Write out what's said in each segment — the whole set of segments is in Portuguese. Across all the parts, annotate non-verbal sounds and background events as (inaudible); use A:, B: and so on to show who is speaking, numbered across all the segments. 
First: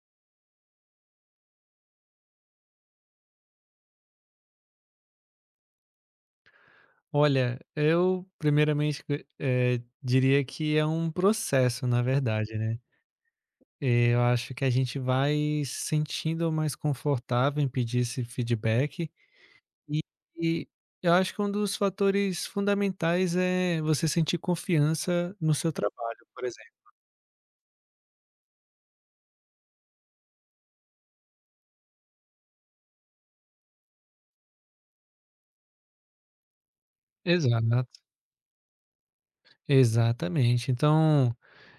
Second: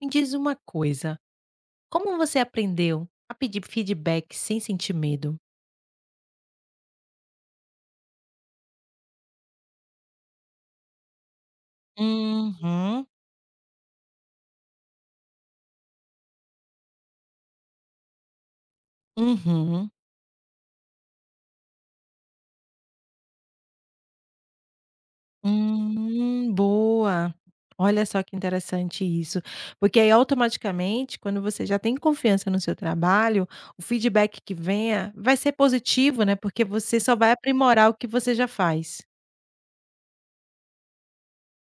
A: Me diz uma coisa, como você aprendeu a pedir feedback sem sentir medo?
B: Olha, eu primeiramente, diria que é um processo, na verdade, né.
A: Uhum,
B: Eu acho que a gente vai se sentindo mais confortável em pedir esse feedback
A: uhum.
B: e e eu acho que um dos fatores fundamentais é você sentir confiança no seu trabalho, por exemplo.
A: Boa. Olha só que interessante isso, porque aí automaticamente quando você já tem confiança no seu trabalho, o feedback que venha vai ser positivo, né, porque você só vai
B: Exato.
A: aprimorar o que você já faz.
B: Exatamente. Então,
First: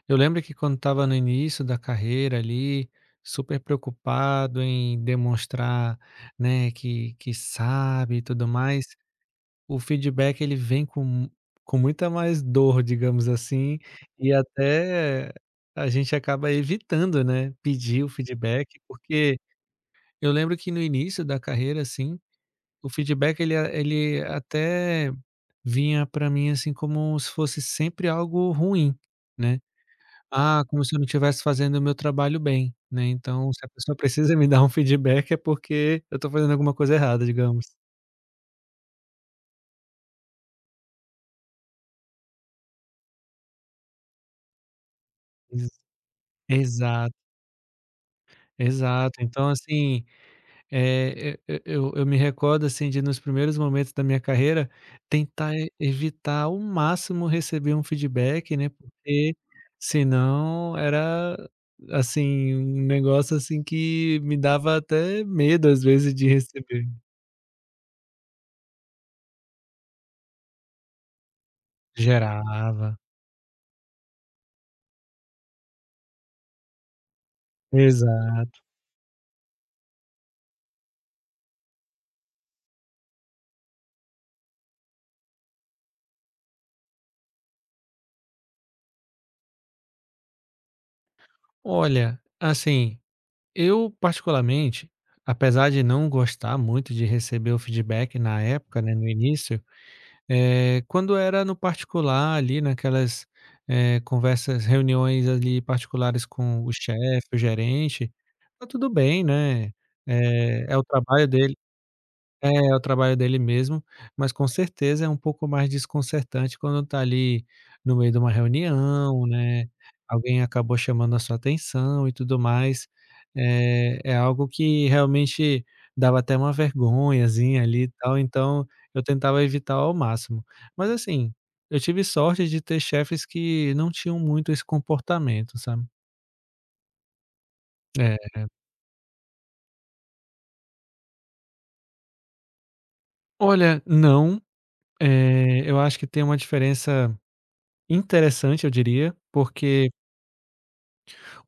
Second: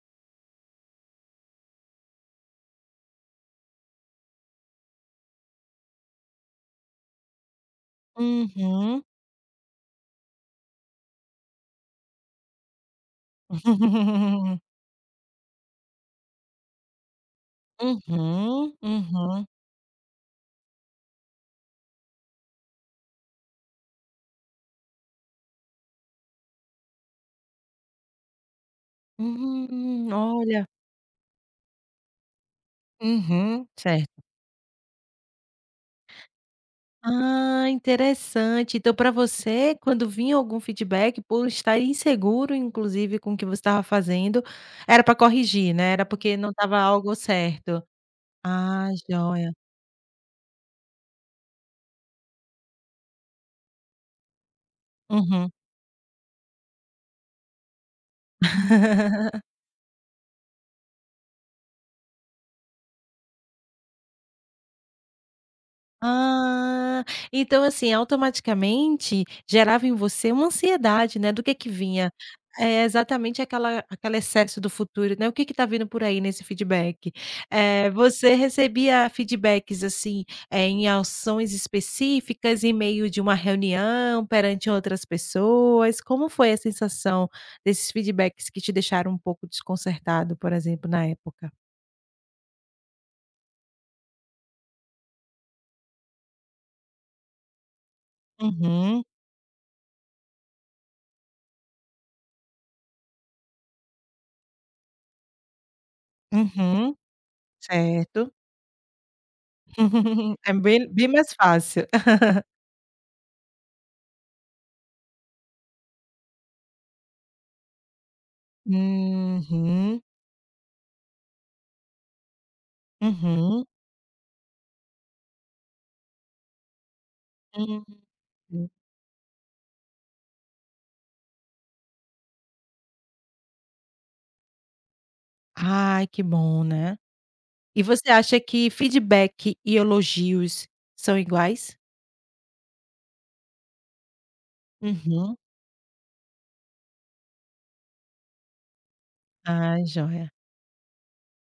B: eu lembro que quando estava no início da carreira ali, super preocupado em demonstrar, né, que sabe e tudo mais,
A: Uhum.
B: o feedback ele vem com muita mais dor, digamos assim, e
A: (laughs)
B: até a gente acaba evitando, né, pedir o feedback,
A: Uhum,
B: porque
A: uhum.
B: eu lembro que no início da carreira, assim, o feedback ele até vinha para mim, assim, como se fosse sempre algo ruim, né. Ah,
A: Olha.
B: como se eu não estivesse fazendo o meu trabalho bem, né, então se
A: Uhum,
B: a pessoa
A: certo.
B: precisa me dar um feedback é porque eu estou fazendo alguma coisa errada, digamos.
A: Ah, interessante. Então, para você, quando vinha algum feedback, por estar inseguro, inclusive, com o que você estava fazendo, era para corrigir,
B: Ex
A: né, era porque não estava
B: exato,
A: algo certo. Ah,
B: exato. Então,
A: joia.
B: assim eu me recordo, assim, de nos primeiros momentos da minha carreira,
A: Uhum.
B: tentar e evitar ao máximo receber um feedback, né,
A: (laughs)
B: porque senão era, assim, um negócio, assim, que me dava até medo, às vezes, de receber.
A: Ah, então assim, automaticamente gerava em você uma ansiedade, né, do que vinha. É
B: Gerava.
A: exatamente aquela aquele excesso do futuro, né, o que que tá vindo por aí nesse feedback. Você
B: Exato.
A: recebia feedbacks, assim, em ações específicas, em meio de uma reunião, perante outras pessoas? Como foi a sensação desses feedbacks que te deixaram um pouco desconcertado, por exemplo, na época?
B: Olha, assim, eu particularmente, apesar de não gostar muito de receber o feedback na época, né,
A: Uhum,
B: no início. Eh, quando era no particular ali, naquelas, conversas, reuniões ali particulares com o
A: uhum,
B: chefe, o gerente,
A: certo.
B: tá tudo bem, né,
A: (laughs) É
B: é o
A: bem bem
B: trabalho
A: mais
B: dele,
A: fácil. (laughs)
B: é o trabalho dele mesmo, mas com certeza é um pouco mais desconcertante quando tá ali no meio de uma reunião, né,
A: Uhum,
B: alguém acabou chamando a sua atenção e tudo mais.
A: uhum,
B: É algo que realmente dava até uma vergonhazinha ali
A: uhum.
B: e tal, então eu tentava evitar ao máximo. Mas assim, eu tive sorte de ter chefes que não tinham muito esse comportamento, sabe.
A: Ai, que bom, né. E você
B: É.
A: acha que feedback e elogios são iguais?
B: Olha, não,
A: Uhum.
B: eu acho que tem uma diferença interessante, eu diria,
A: Ah,
B: porque
A: joia.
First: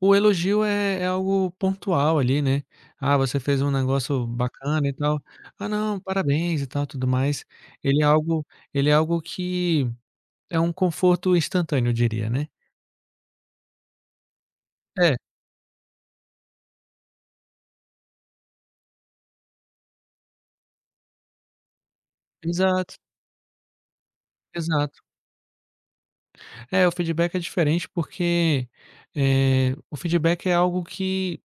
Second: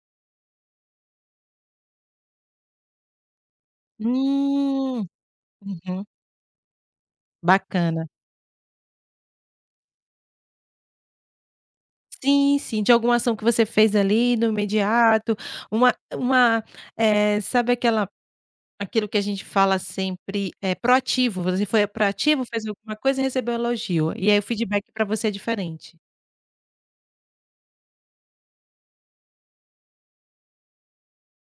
B: o elogio é algo pontual ali, né. "Ah, você fez um negócio bacana e
A: Hum,
B: tal". "Ah, não,
A: uhum.
B: parabéns e tal, tudo mais". Ele é
A: Bacana.
B: algo ele é algo que é um conforto instantâneo, eu diria, né.
A: Sim, sim, de alguma ação que você fez ali no
B: É,
A: imediato, uma uma, sabe aquela aquilo que a gente fala sempre é proativo, você foi proativo, fez
B: exato,
A: alguma coisa e recebeu elogio, e aí o feedback
B: exato.
A: para você é diferente.
B: É, o feedback é diferente porque, o feedback é algo que,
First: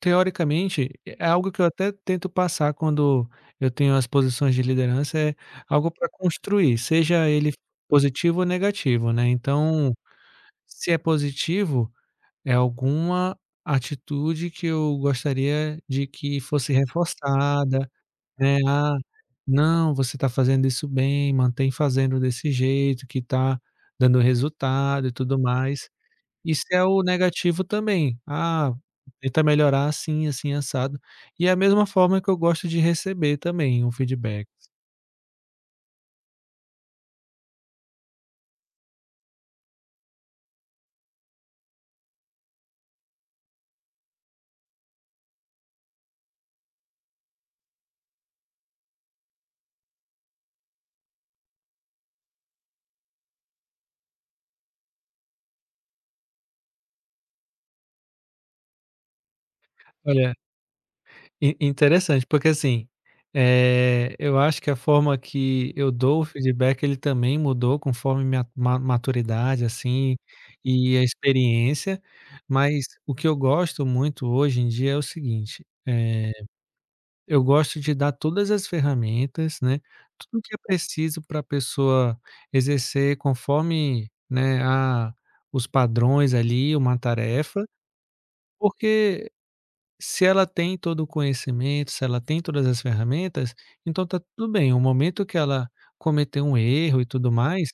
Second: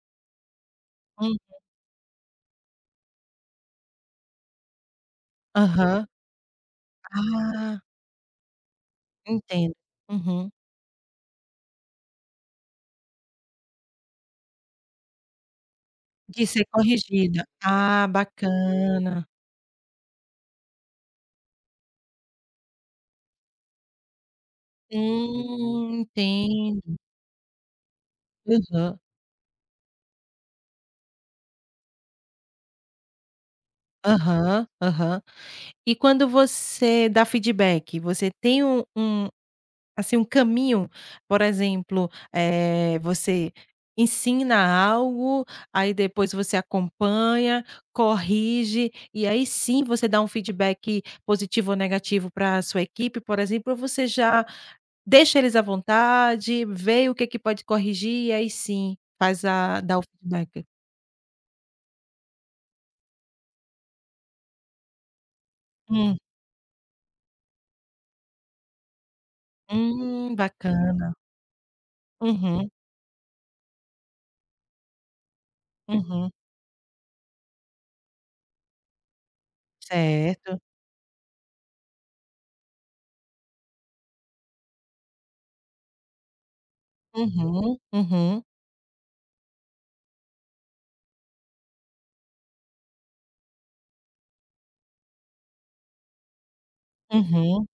B: teoricamente, é
A: Hum,
B: algo que eu até tento passar quando eu tenho as posições de liderança, é algo
A: aham.
B: para construir, seja ele
A: Ah,
B: positivo ou negativo, né.
A: entendo.
B: Então
A: Uhum.
B: se é positivo, é alguma atitude que eu gostaria de que
A: De ser
B: fosse
A: corrigida.
B: reforçada,
A: Ah,
B: né, "Ah,
A: bacana.
B: não, você está fazendo isso bem, mantém fazendo desse jeito que está dando resultado e tudo mais". Isso é
A: Entendo.
B: o negativo também, "Ah,
A: Aham.
B: tenta melhorar assim, assim, assado". E é a mesma forma que eu gosto de receber também um feedback.
A: Aham, aham. E quando você dá feedback, você tem assim, um caminho, por exemplo, você ensina algo, aí depois você acompanha, corrige, e aí sim você dá um feedback positivo ou negativo para a sua equipe, por exemplo, ou você já deixa eles à vontade, vê o que é que pode corrigir e aí sim faz a dá o
B: Olha,
A: feedback?
B: In interessante, porque assim, eu acho que a forma que eu
A: Hum,
B: dou o feedback, ele também mudou conforme minha ma maturidade, assim, e a
A: bacana.
B: experiência,
A: Uhum,
B: mas o que eu gosto muito hoje em dia é o seguinte,
A: uhum,
B: eu gosto de dar todas as ferramentas, né, tudo que é
A: certo.
B: preciso para a pessoa exercer conforme, né, a os padrões ali, uma tarefa,
A: Uhum, uhum,
B: porque se ela tem todo o conhecimento, se ela tem todas as ferramentas, então tá tudo bem. O momento que ela cometeu um erro e tudo
A: uhum.
B: mais,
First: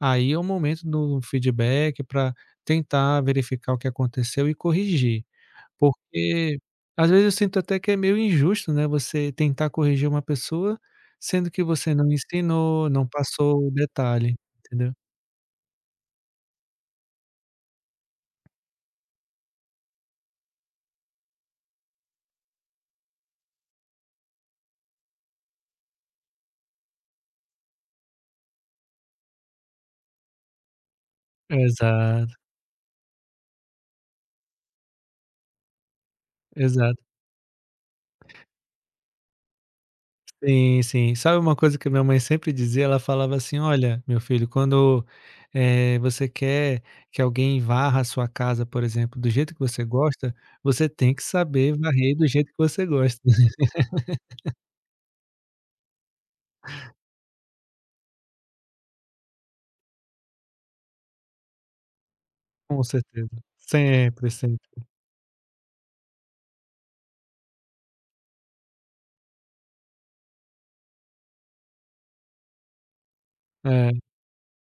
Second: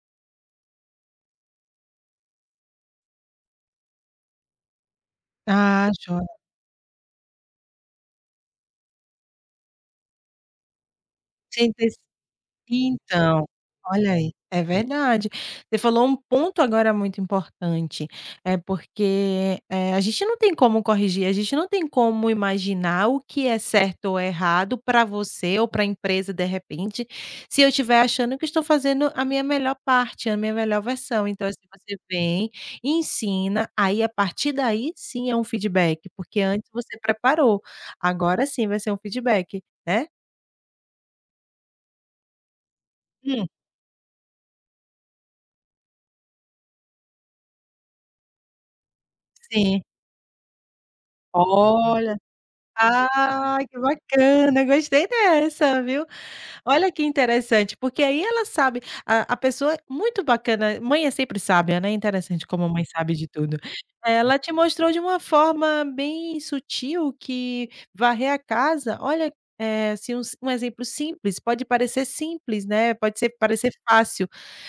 B: aí é o momento do feedback para tentar verificar o que aconteceu e corrigir.
A: Ah, joia.
B: Porque às vezes eu sinto até que é meio injusto, né, você tentar corrigir uma pessoa, sendo que
A: Sem ter
B: você não ensinou, não
A: Então,
B: passou o
A: olha aí,
B: detalhe,
A: é
B: entendeu?
A: verdade. Você falou um ponto agora muito importante, é porque, a gente não tem como corrigir, a gente não tem como imaginar o que é certo ou errado para você ou para a empresa de repente, se eu estiver achando que estou fazendo a minha melhor parte, a minha melhor versão. Então assim, você
B: Exato,
A: vem, ensina, aí a partir daí sim é um feedback, porque antes você
B: exato.
A: preparou, agora sim vai ser um feedback, né?
B: Sim, sim. Sabe uma coisa que minha mãe sempre dizia? Ela falava
A: Hum,
B: assim: "Olha, meu filho, quando, você quer que alguém varra a sua casa, por exemplo, do jeito que
A: sim.
B: você gosta, você tem que saber
A: Olha.
B: varrer do jeito que você gosta". (laughs)
A: Ai, que bacana, gostei dessa, viu. Olha que interessante, porque aí ela sabe a pessoa é muito bacana, mãe é sempre sábia, né, interessante como a
B: Com
A: mãe sabe de
B: certeza.
A: tudo.
B: Sempre,
A: Ela te
B: sempre.
A: mostrou de uma forma bem sutil que varrer a casa, olha, assim, um um exemplo simples, pode parecer simples, né, pode ser parecer
B: É,
A: fácil,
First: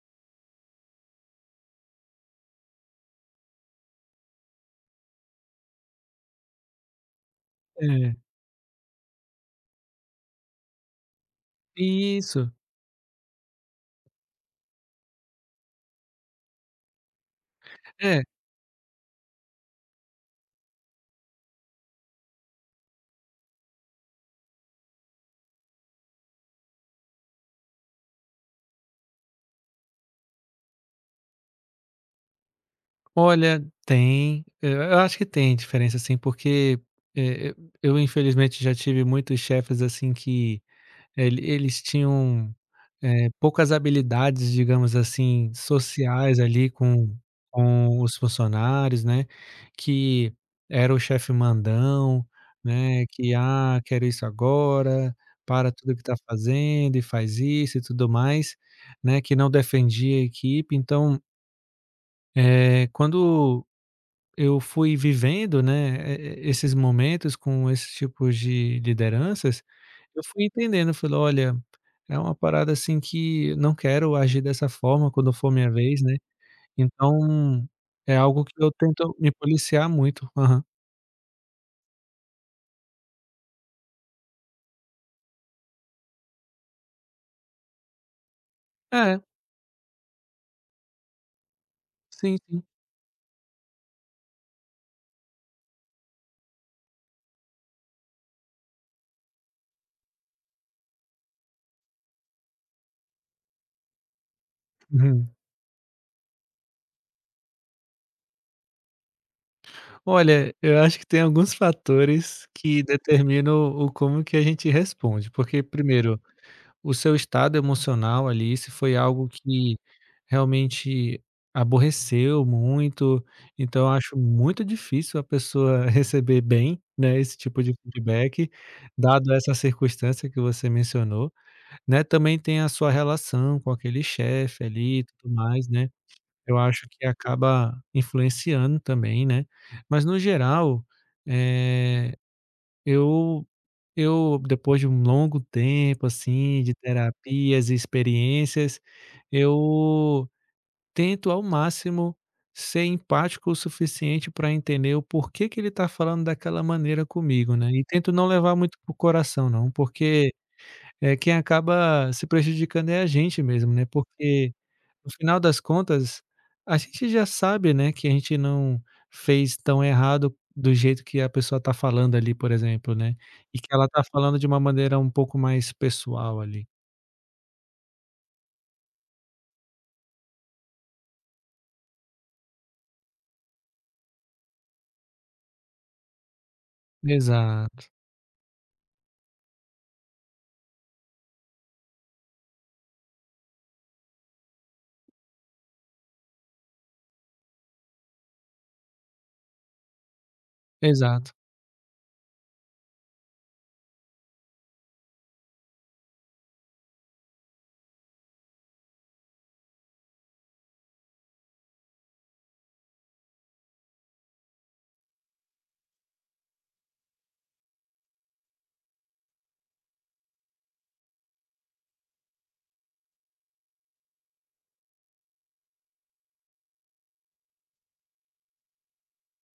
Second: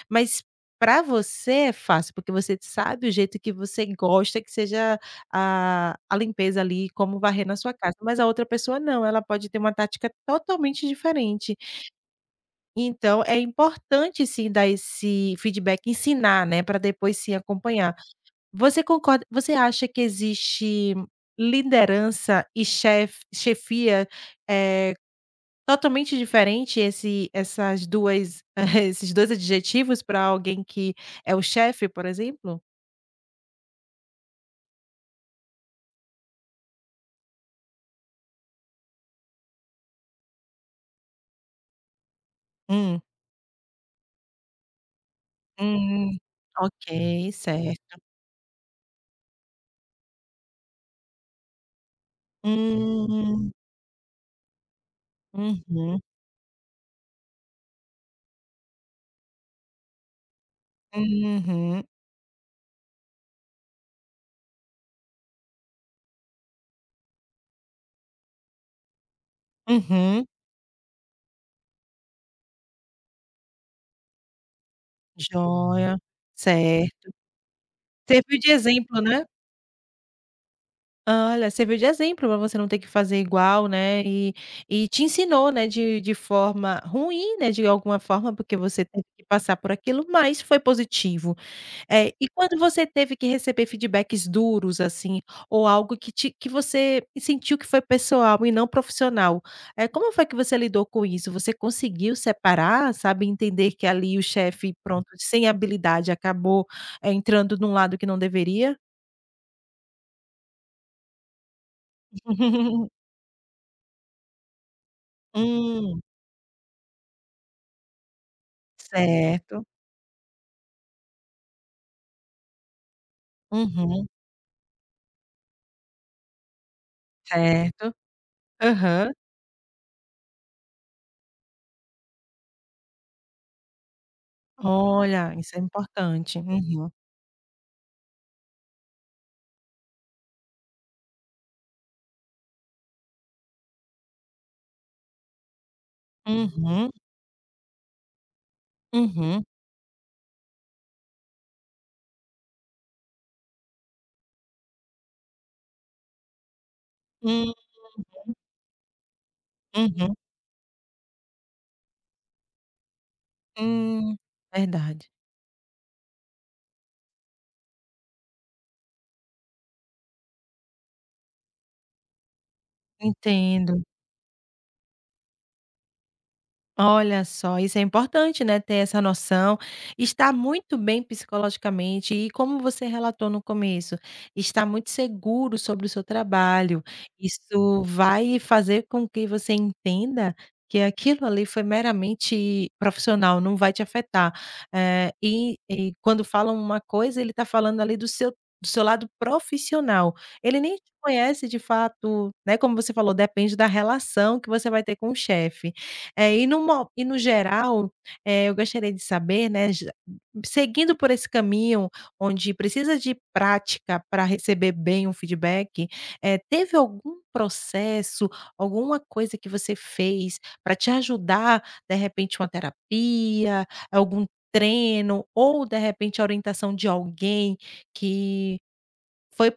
A: mas para você é fácil, porque você sabe o jeito que você gosta que seja a limpeza ali, como varrer na sua casa,
B: é.
A: mas a outra pessoa não, ela pode ter uma tática totalmente diferente.
B: Isso.
A: Então, é importante sim dar esse feedback, ensinar, né, para depois sim acompanhar.
B: É,
A: Você concorda você acha que existe liderança e chefia, eh, totalmente diferente esse essas 2 (laughs) esses 2 adjetivos para alguém que é o chefe, por exemplo?
B: olha, tem. Eu acho que tem diferença assim porque, eh, eu eu infelizmente já tive muitos chefes, assim, que eles tinham,
A: Hum,
B: poucas habilidades, digamos assim,
A: hum,
B: sociais ali
A: ok, certo.
B: com os funcionários, né, que era o chefe mandão, né, que:
A: Hum,
B: "Ah, quero isso agora, para tudo
A: uhum,
B: que está fazendo e faz isso e tudo mais", né, que não defendia a equipe. Então,
A: uhum,
B: quando eu fui vivendo, né, esses momentos com esses tipos de lideranças, eu
A: uhum,
B: fui entendendo, eu falei: "Olha, é uma parada, assim, que não quero agir dessa forma quando for minha
A: joia,
B: vez, né".
A: certo.
B: Então, é
A: Serviu
B: algo
A: de
B: que eu
A: exemplo,
B: tento
A: né?
B: me policiar muito. Aham.
A: Olha, serviu de exemplo para você não ter que fazer igual, né, e te ensinou, né, de forma ruim, né, de alguma forma, porque você teve
B: É,
A: que passar por aquilo, mas foi positivo. E
B: sim,
A: quando
B: sim.
A: você teve que receber feedbacks duros, assim, ou algo que você sentiu que foi pessoal e não profissional, como foi que você lidou com isso? Você conseguiu separar, sabe, entender que ali o chefe, pronto,
B: Uhum.
A: sem habilidade acabou, entrando num lado que não deveria?
B: Olha, eu acho que tem alguns fatores que
A: (laughs)
B: determinam o como que a gente responde, porque
A: Hum.
B: primeiro o seu estado emocional ali, se foi algo
A: Certo.
B: que realmente aborreceu muito, então eu
A: Uhum.
B: acho muito difícil a pessoa (laughs) receber bem, né, esse tipo de
A: Certo.
B: feedback,
A: Aham.
B: dado essa circunstância que você mencionou, né. Também tem a sua relação com aquele chefe ali e tudo
A: Olha, isso é
B: mais, né,
A: importante.
B: eu acho
A: Uhum.
B: que acaba influenciando também, né. Mas no geral, eh, eu eu, depois de um longo tempo, assim, de
A: Uhum.
B: terapias e experiências,
A: Uhum.
B: eu tento ao máximo ser empático o suficiente para entender o porquê que ele está falando daquela maneira
A: Hum.
B: comigo, né. E tento não levar muito pro coração não,
A: Uhum.
B: porque é quem acaba se prejudicando é a gente mesmo, né,
A: Hum.
B: porque
A: Verdade.
B: no final das contas, a gente já sabe, né, que a gente não fez tão errado do jeito que a pessoa está falando ali, por exemplo, né, e que
A: Entendo.
B: ela está falando de uma maneira um pouco mais pessoal ali.
A: Olha só, isso é importante, né, ter essa noção, estar muito bem psicologicamente e como você relatou no começo, estar muito seguro sobre o seu trabalho. Isso
B: Exato,
A: vai fazer com que você entenda que aquilo ali foi meramente profissional, não vai te afetar. E e quando falam uma coisa, ele está falando ali do seu lado profissional. Ele nem te
B: exato.
A: conhece de fato, né, como você falou, depende da relação que você vai ter com o chefe. É, e no mo e no geral, eu gostaria de saber, né, já seguindo por esse caminho onde precisa de prática para receber bem um feedback, teve algum processo, alguma coisa que você fez para te ajudar, de repente uma terapia, algum treino ou de repente a orientação de alguém que foi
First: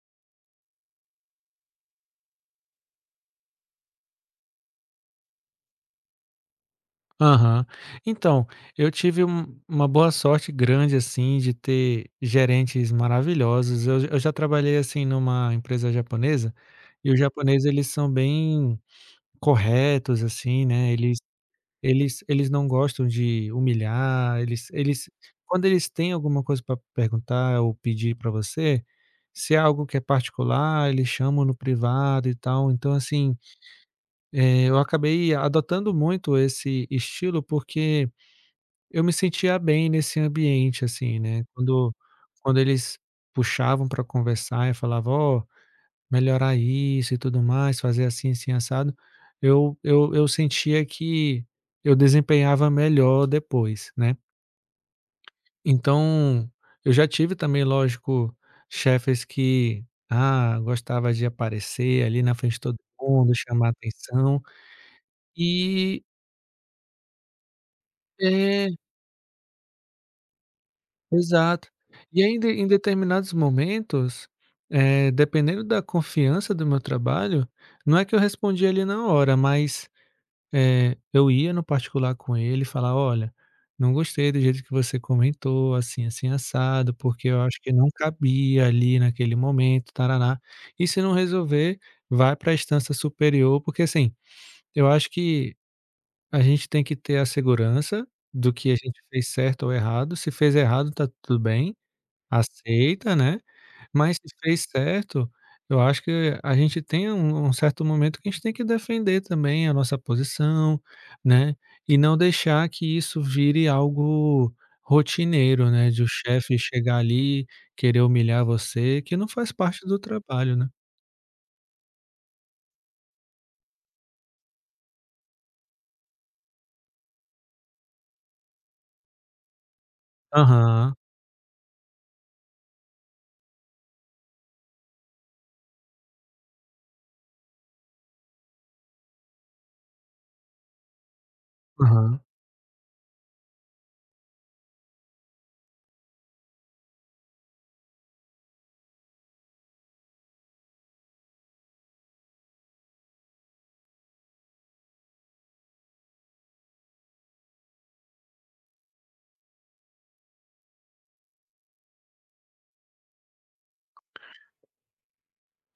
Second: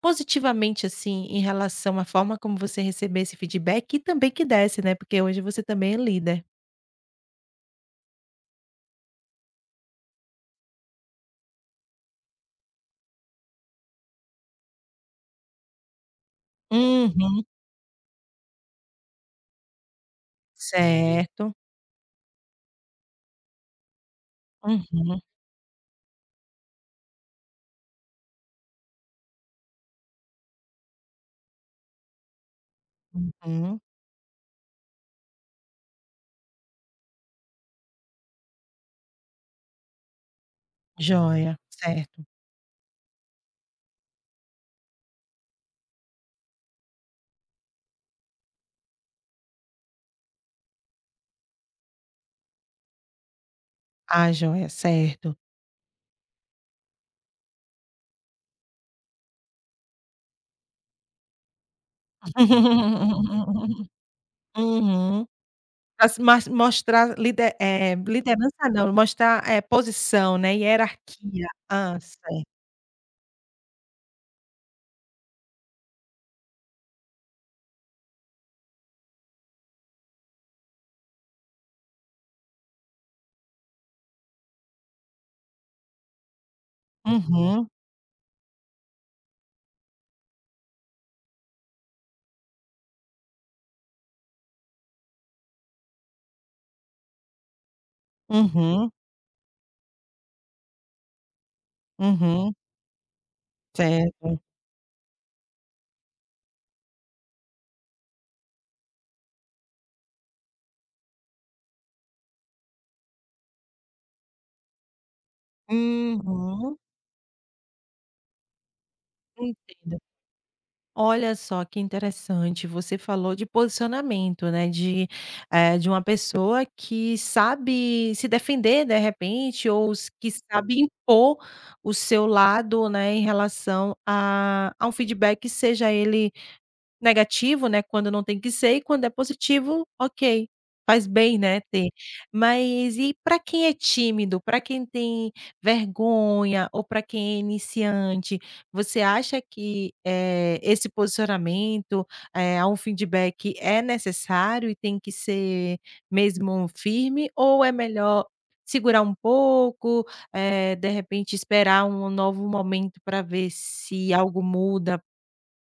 A: positivamente, assim, em relação à forma como você recebeu esse feedback e também que desse, né, porque hoje você também é líder?
B: Aham. Então, eu tive uma boa sorte grande, assim, de ter gerentes maravilhosos. Eu já trabalhei, assim, numa empresa japonesa, e os
A: Uhum.
B: japoneses eles são bem corretos, assim, né, eles
A: Certo.
B: Eles eles não gostam de humilhar, eles eles
A: Uhum,
B: quando eles têm alguma coisa para perguntar ou pedir para você, se é algo que é particular, eles chamam no privado e tal. Então, assim,
A: uhum.
B: eu acabei adotando muito esse estilo, porque eu me sentia bem nesse ambiente, assim, né.
A: Joia,
B: Quando
A: certo.
B: quando eles puxavam para conversar e falava: "Ó, melhorar isso e tudo mais, fazer assim, assim, assado". Eu sentia que eu desempenhava melhor depois, né.
A: Ah, joia, certo.
B: Então, eu já tive também, lógico, chefes que, ah, gostava de aparecer ali na frente de todo mundo, chamar
A: (laughs)
B: atenção
A: Uhum.
B: e
A: Mas mostrar liderança
B: é,
A: não, mostrar, posição, né, hierarquia.
B: exato.
A: Ah,
B: E
A: certo.
B: ainda em determinados momentos, dependendo da confiança do meu trabalho, não é que eu respondia ali na hora, mas eu ia no particular com ele e falar: "Olha, não gostei do jeito que você comentou, assim, assim, assado, porque eu acho
A: Uhum,
B: que não cabia ali naquele momento, taraná". E se não resolver, vai para a instância superior, porque assim, eu acho que a gente tem que ter a segurança do que a
A: uhum,
B: gente fez certo ou errado. Se fez errado, tá tudo bem,
A: uhum.
B: aceita, né? Mas se
A: Certo.
B: fez certo, eu acho que a gente tem um certo momento que a gente tem que defender também a nossa posição, né, e não deixar que isso vire algo rotineiro, né, de o chefe
A: Uhum,
B: chegar ali, querer humilhar você, que não faz parte
A: entendo.
B: do trabalho, né.
A: Olha só que interessante, você falou de posicionamento, né, de uma pessoa que sabe se defender, de repente, ou s que sabe
B: Aham,
A: impor o seu lado, né, em relação a um feedback, seja ele negativo, né, quando não tem que ser e quando é positivo, ok, faz bem, né, ter.
B: aham.
A: Mas e para quem é tímido, para quem tem vergonha ou para quem é iniciante, você acha que, esse posicionamento, um feedback é necessário e tem que ser mesmo firme ou é melhor segurar um pouco, de repente esperar um novo momento para ver se algo muda?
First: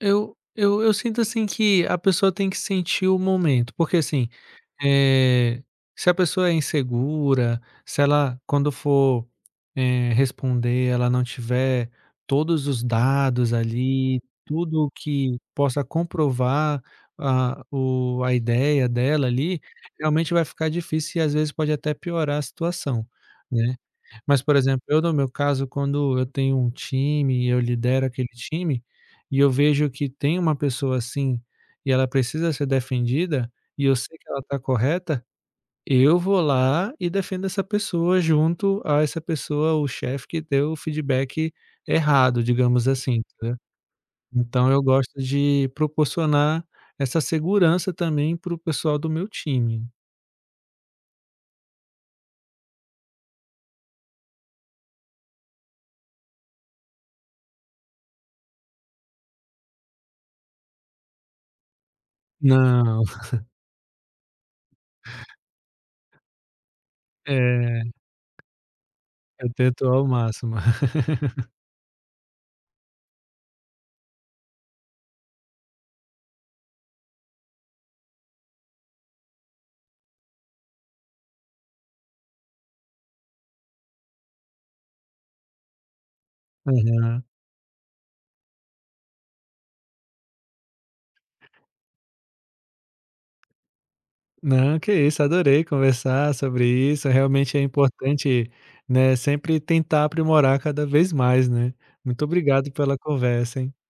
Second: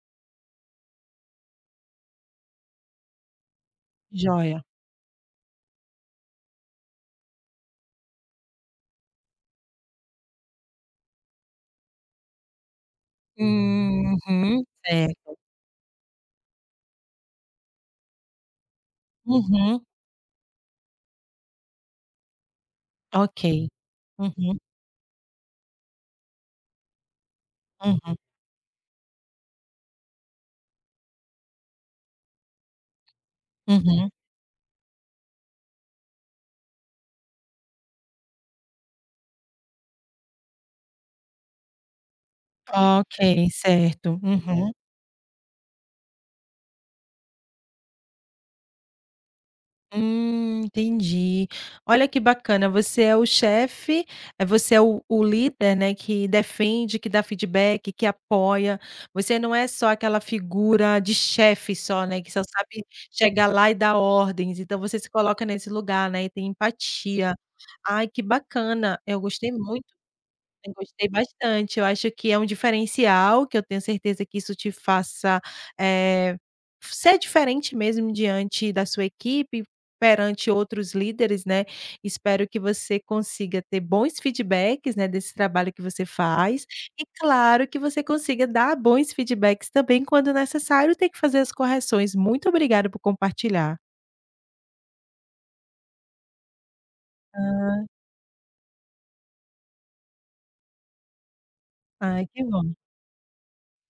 B: Eu sinto, assim, que a pessoa tem que sentir o momento, porque, assim,
A: Joia.
B: eh, se a pessoa é insegura, se ela quando for, responder, ela não tiver todos os dados ali,
A: Uhum,
B: tudo
A: certo.
B: que possa comprovar a ideia dela ali,
A: Uhum,
B: realmente vai ficar difícil e às vezes pode até piorar a situação,
A: ok.
B: né. Mas, por
A: Uhum,
B: exemplo, eu no meu caso, quando eu tenho um time e eu lidero
A: uhum,
B: aquele time, e eu vejo que tem uma pessoa assim, e ela precisa ser defendida, e eu
A: uhum.
B: sei que ela está correta, eu vou lá e defendo essa pessoa junto a essa pessoa, o chefe que deu o feedback errado, digamos assim,
A: Ok,
B: entendeu.
A: certo.
B: Então
A: Uhum.
B: eu gosto de proporcionar essa segurança também para o pessoal do meu time.
A: Entendi. Olha que bacana, você é o chefe, você é o líder, né, que defende, que dá feedback, que apoia. Você não é só aquela figura de chefe só, né, que só sabe
B: Não, (laughs)
A: chegar lá e dar ordens, então você se coloca nesse lugar, né, e tem empatia.
B: é,
A: Ai, que bacana, eu
B: eu
A: gostei muito.
B: tento ao máximo.
A: Eu gostei bastante, eu acho que é um diferencial, que eu tenho certeza que isso te faça, eh, ser diferente mesmo diante da sua equipe, perante outros líderes, né. Espero que você consiga ter bons feedbacks, né, desse trabalho que você faz e
B: (laughs)
A: claro que você consiga dar bons feedbacks também quando necessário, ter que fazer as correções. Muito obrigada por compartilhar.
B: Não, que isso, adorei conversar sobre isso. Realmente é importante, né, sempre tentar aprimorar cada vez mais, né.
A: Ah,
B: Muito
A: ai que
B: obrigado
A: bom.
B: pela conversa, hein.